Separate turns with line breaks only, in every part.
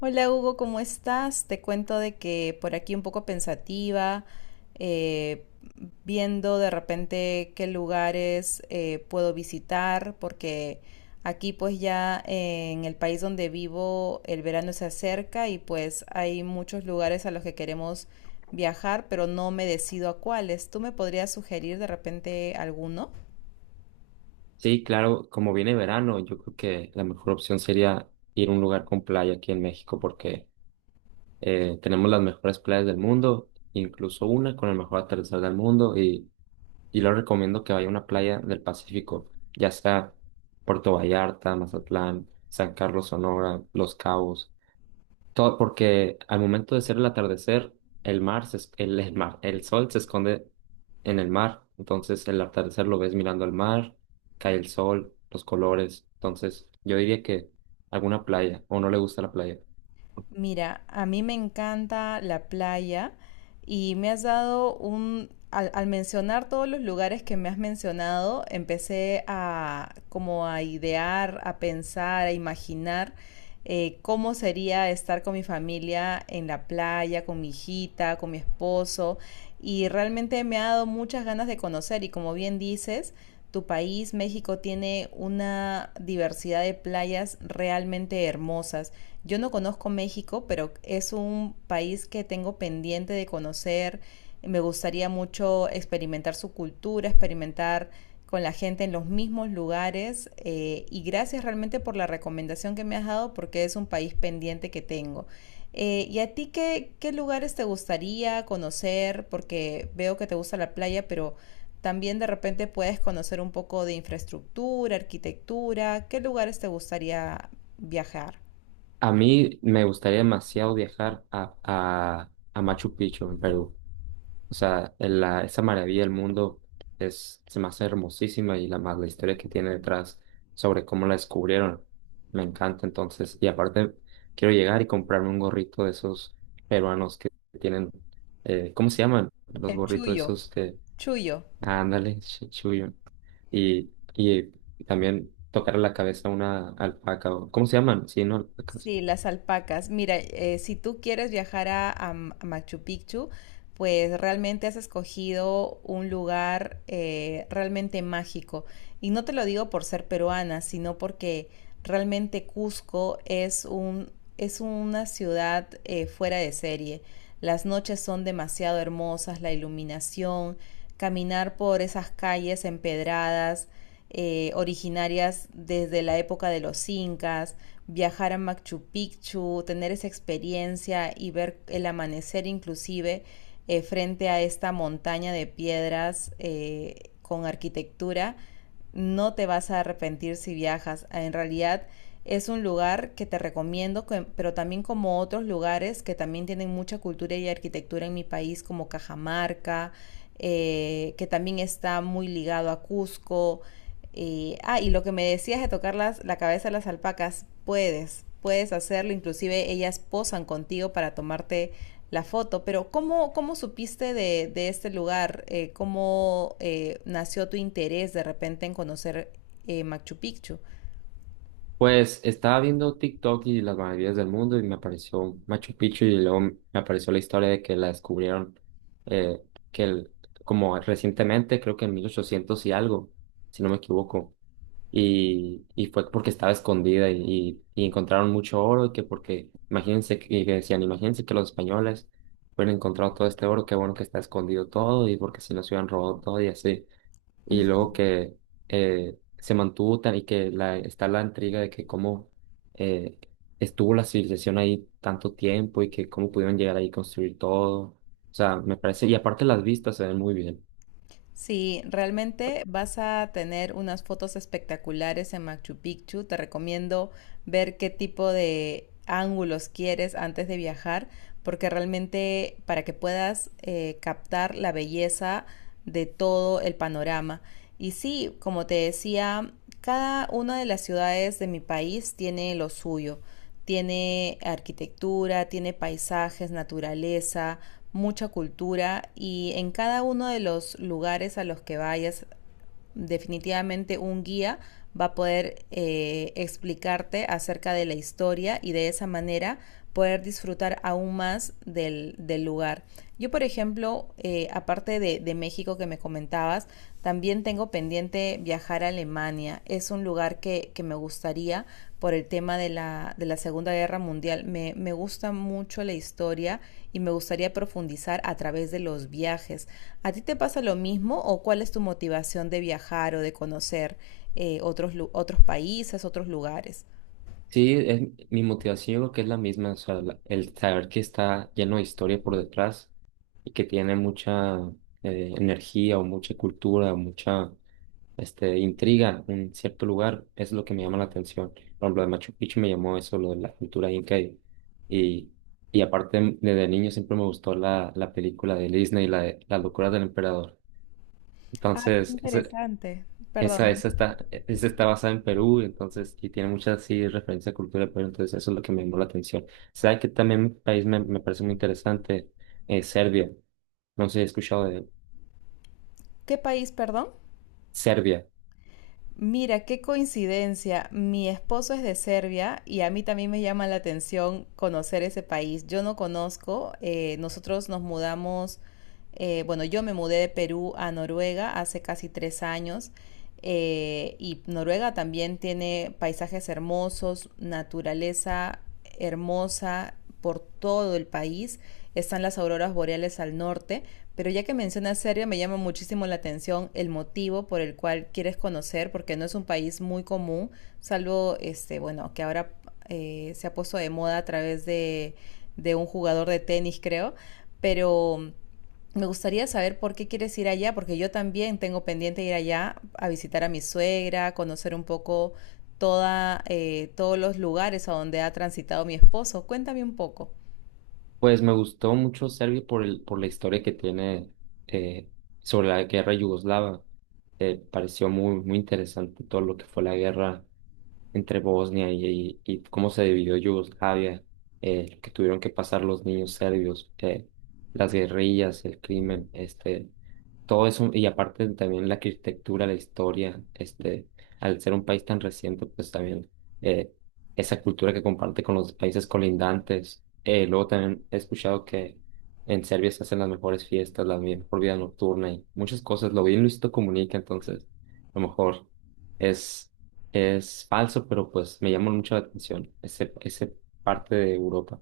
Hola Hugo, ¿cómo estás? Te cuento de que por aquí un poco pensativa, eh, viendo de repente qué lugares puedo visitar, porque aquí pues ya en el país donde vivo el verano se acerca y pues hay muchos lugares a los que queremos viajar, pero no me decido a cuáles. ¿Tú me podrías sugerir de repente alguno?
Sí, claro, como viene verano, yo creo que la mejor opción sería ir a un lugar con playa aquí en México porque tenemos las mejores playas del mundo, incluso una con el mejor atardecer del mundo y lo recomiendo que vaya a una playa del Pacífico, ya sea Puerto Vallarta, Mazatlán, San Carlos, Sonora, Los Cabos. Todo, porque al momento de ser el atardecer, el mar, el sol se esconde en el mar. Entonces el atardecer lo ves mirando al mar, cae el sol, los colores. Entonces yo diría que alguna playa, o no le gusta la playa.
Mira, a mí me encanta la playa y me has dado un, al, al mencionar todos los lugares que me has mencionado, empecé a como a idear, a pensar, a imaginar cómo sería estar con mi familia en la playa, con mi hijita, con mi esposo y realmente me ha dado muchas ganas de conocer y como bien dices, tu país, México, tiene una diversidad de playas realmente hermosas. Yo no conozco México, pero es un país que tengo pendiente de conocer. Me gustaría mucho experimentar su cultura, experimentar con la gente en los mismos lugares. Y gracias realmente por la recomendación que me has dado porque es un país pendiente que tengo. ¿Y a ti qué, qué lugares te gustaría conocer? Porque veo que te gusta la playa, pero también de repente puedes conocer un poco de infraestructura, arquitectura. ¿Qué lugares te gustaría viajar?
A mí me gustaría demasiado viajar a Machu Picchu en Perú. O sea, esa maravilla del mundo es, se me hace hermosísima y la historia que tiene detrás sobre cómo la descubrieron. Me encanta entonces. Y aparte, quiero llegar y comprarme un gorrito de esos peruanos que tienen, ¿cómo se llaman? Los
El
gorritos
chuyo,
esos que,
chuyo.
ah, ándale, chuyo. Y también tocar la cabeza a una alpaca, o, ¿cómo se llaman? Sí, no, alpacas.
Sí, las alpacas. Mira, si tú quieres viajar a a Machu Picchu, pues realmente has escogido un lugar realmente mágico. Y no te lo digo por ser peruana, sino porque realmente Cusco es un, es una ciudad fuera de serie. Las noches son demasiado hermosas, la iluminación, caminar por esas calles empedradas, originarias desde la época de los incas, viajar a Machu Picchu, tener esa experiencia y ver el amanecer inclusive frente a esta montaña de piedras con arquitectura, no te vas a arrepentir si viajas. En realidad es un lugar que te recomiendo, pero también como otros lugares que también tienen mucha cultura y arquitectura en mi país, como Cajamarca, que también está muy ligado a Cusco, y, ah, y lo que me decías de tocar la cabeza de las alpacas, puedes, puedes hacerlo, inclusive ellas posan contigo para tomarte la foto, pero ¿cómo, cómo supiste de este lugar? ¿Cómo nació tu interés de repente en conocer Machu Picchu?
Pues estaba viendo TikTok y las maravillas del mundo y me apareció Machu Picchu y luego me apareció la historia de que la descubrieron, eh, que el- como recientemente, creo que en 1800 y algo, si no me equivoco. Y fue porque estaba escondida y encontraron mucho oro, que porque, imagínense, que y que decían, imagínense que los españoles hubieran encontrado todo este oro, qué bueno que está escondido todo, y porque si nos hubieran robado todo y así. Y luego que se mantuvo tan, y que la, está la intriga de que cómo eh, estuvo la civilización ahí tanto tiempo y que cómo pudieron llegar ahí y construir todo. O sea, me parece, y aparte las vistas se ven muy bien.
Sí, realmente vas a tener unas fotos espectaculares en Machu Picchu. Te recomiendo ver qué tipo de ángulos quieres antes de viajar, porque realmente para que puedas captar la belleza de todo el panorama. Y sí, como te decía, cada una de las ciudades de mi país tiene lo suyo. Tiene arquitectura, tiene paisajes, naturaleza, mucha cultura y en cada uno de los lugares a los que vayas, definitivamente un guía va a poder explicarte acerca de la historia y de esa manera poder disfrutar aún más del, del lugar. Yo, por ejemplo, aparte de México que me comentabas, también tengo pendiente viajar a Alemania. Es un lugar que me gustaría por el tema de la Segunda Guerra Mundial. Me gusta mucho la historia y me gustaría profundizar a través de los viajes. ¿A ti te pasa lo mismo o cuál es tu motivación de viajar o de conocer otros, otros países, otros lugares?
Sí, es, mi motivación creo que es la misma, o sea, el saber que está lleno de historia por detrás y que tiene mucha energía o mucha cultura o mucha intriga en cierto lugar es lo que me llama la atención. Por ejemplo, de Machu Picchu me llamó eso, lo de la cultura inca y, y aparte desde niño siempre me gustó la película de Disney, la de Las locuras del emperador.
Ah, qué
Entonces,
interesante. Perdón.
esa está basada en Perú, entonces, y tiene muchas, sí, referencias a cultura de Perú, entonces eso es lo que me llamó la atención. ¿Sabes que también mi país me, me parece muy interesante? Serbia. No sé si he escuchado de
¿Qué país, perdón?
Serbia.
Mira, qué coincidencia. Mi esposo es de Serbia y a mí también me llama la atención conocer ese país. Yo no conozco, nosotros nos mudamos, bueno, yo me mudé de Perú a Noruega hace casi 3 años, y Noruega también tiene paisajes hermosos, naturaleza hermosa por todo el país. Están las auroras boreales al norte, pero ya que mencionas Serbia me llama muchísimo la atención el motivo por el cual quieres conocer, porque no es un país muy común, salvo este, bueno, que ahora se ha puesto de moda a través de un jugador de tenis, creo, pero me gustaría saber por qué quieres ir allá, porque yo también tengo pendiente ir allá a visitar a mi suegra, conocer un poco toda, todos los lugares a donde ha transitado mi esposo. Cuéntame un poco.
Pues me gustó mucho Serbia por la historia que tiene, eh, sobre la guerra yugoslava. Pareció muy, muy interesante todo lo que fue la guerra entre Bosnia , y cómo se dividió Yugoslavia, lo que tuvieron que pasar los niños serbios, las guerrillas, el crimen, todo eso, y aparte también la arquitectura, la historia, este, al ser un país tan reciente, pues también, eh, esa cultura que comparte con los países colindantes, luego también he escuchado que en Serbia se hacen las mejores fiestas, la mejor vida nocturna y muchas cosas. Lo vi en Luisito Comunica, entonces a lo mejor es, es falso, pero pues me llama mucho la atención ese parte de Europa.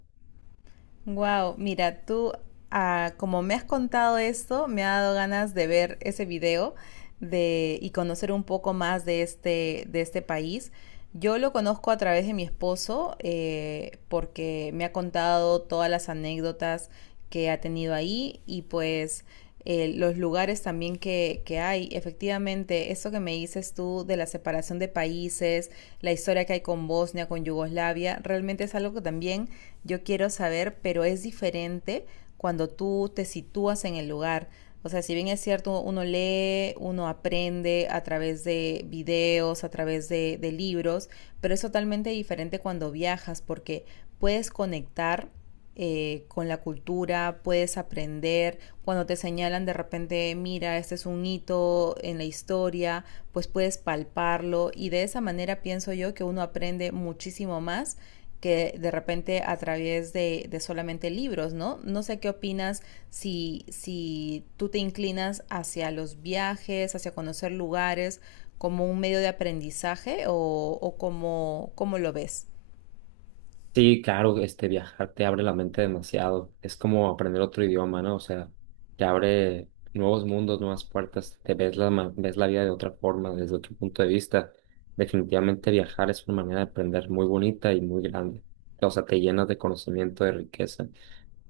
Wow, mira, tú, ah, como me has contado esto, me ha dado ganas de ver ese video de, y conocer un poco más de este país. Yo lo conozco a través de mi esposo, porque me ha contado todas las anécdotas que ha tenido ahí y pues los lugares también que, hay. Efectivamente, eso que me dices tú de la separación de países, la historia que hay con Bosnia, con Yugoslavia, realmente es algo que también yo quiero saber, pero es diferente cuando tú te sitúas en el lugar. O sea, si bien es cierto, uno lee, uno aprende a través de videos, a través de libros, pero es totalmente diferente cuando viajas porque puedes conectar con la cultura, puedes aprender. Cuando te señalan de repente, mira, este es un hito en la historia, pues puedes palparlo y de esa manera pienso yo que uno aprende muchísimo más que de repente a través de solamente libros, ¿no? No sé qué opinas si, si tú te inclinas hacia los viajes, hacia conocer lugares como un medio de aprendizaje o cómo, cómo lo ves.
Sí, claro, este, viajar te abre la mente demasiado. Es como aprender otro idioma, ¿no? O sea, te abre nuevos mundos, nuevas puertas, te ves ves la vida de otra forma, desde otro punto de vista. Definitivamente viajar es una manera de aprender muy bonita y muy grande. O sea, te llenas de conocimiento, de riqueza.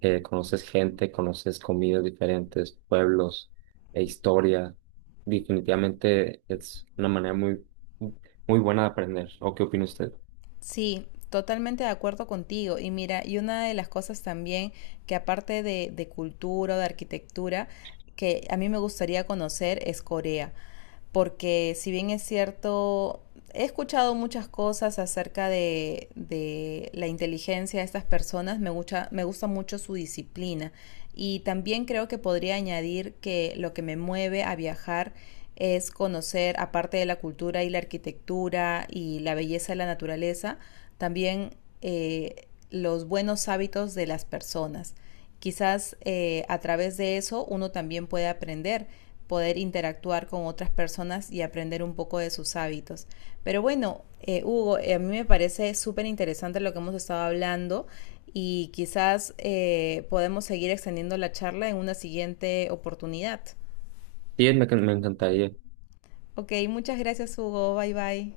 Conoces gente, conoces comidas diferentes, pueblos e historia. Definitivamente es una manera muy, muy buena de aprender. ¿O qué opina usted?
Sí, totalmente de acuerdo contigo. Y mira, y una de las cosas también que aparte de cultura o de arquitectura, que a mí me gustaría conocer es Corea porque si bien es cierto, he escuchado muchas cosas acerca de la inteligencia de estas personas, me gusta mucho su disciplina y también creo que podría añadir que lo que me mueve a viajar es conocer, aparte de la cultura y la arquitectura y la belleza de la naturaleza, también los buenos hábitos de las personas. Quizás a través de eso uno también puede aprender, poder interactuar con otras personas y aprender un poco de sus hábitos. Pero bueno, Hugo, a mí me parece súper interesante lo que hemos estado hablando y quizás podemos seguir extendiendo la charla en una siguiente oportunidad.
Sí, me encantaría.
Ok, muchas gracias Hugo, bye bye.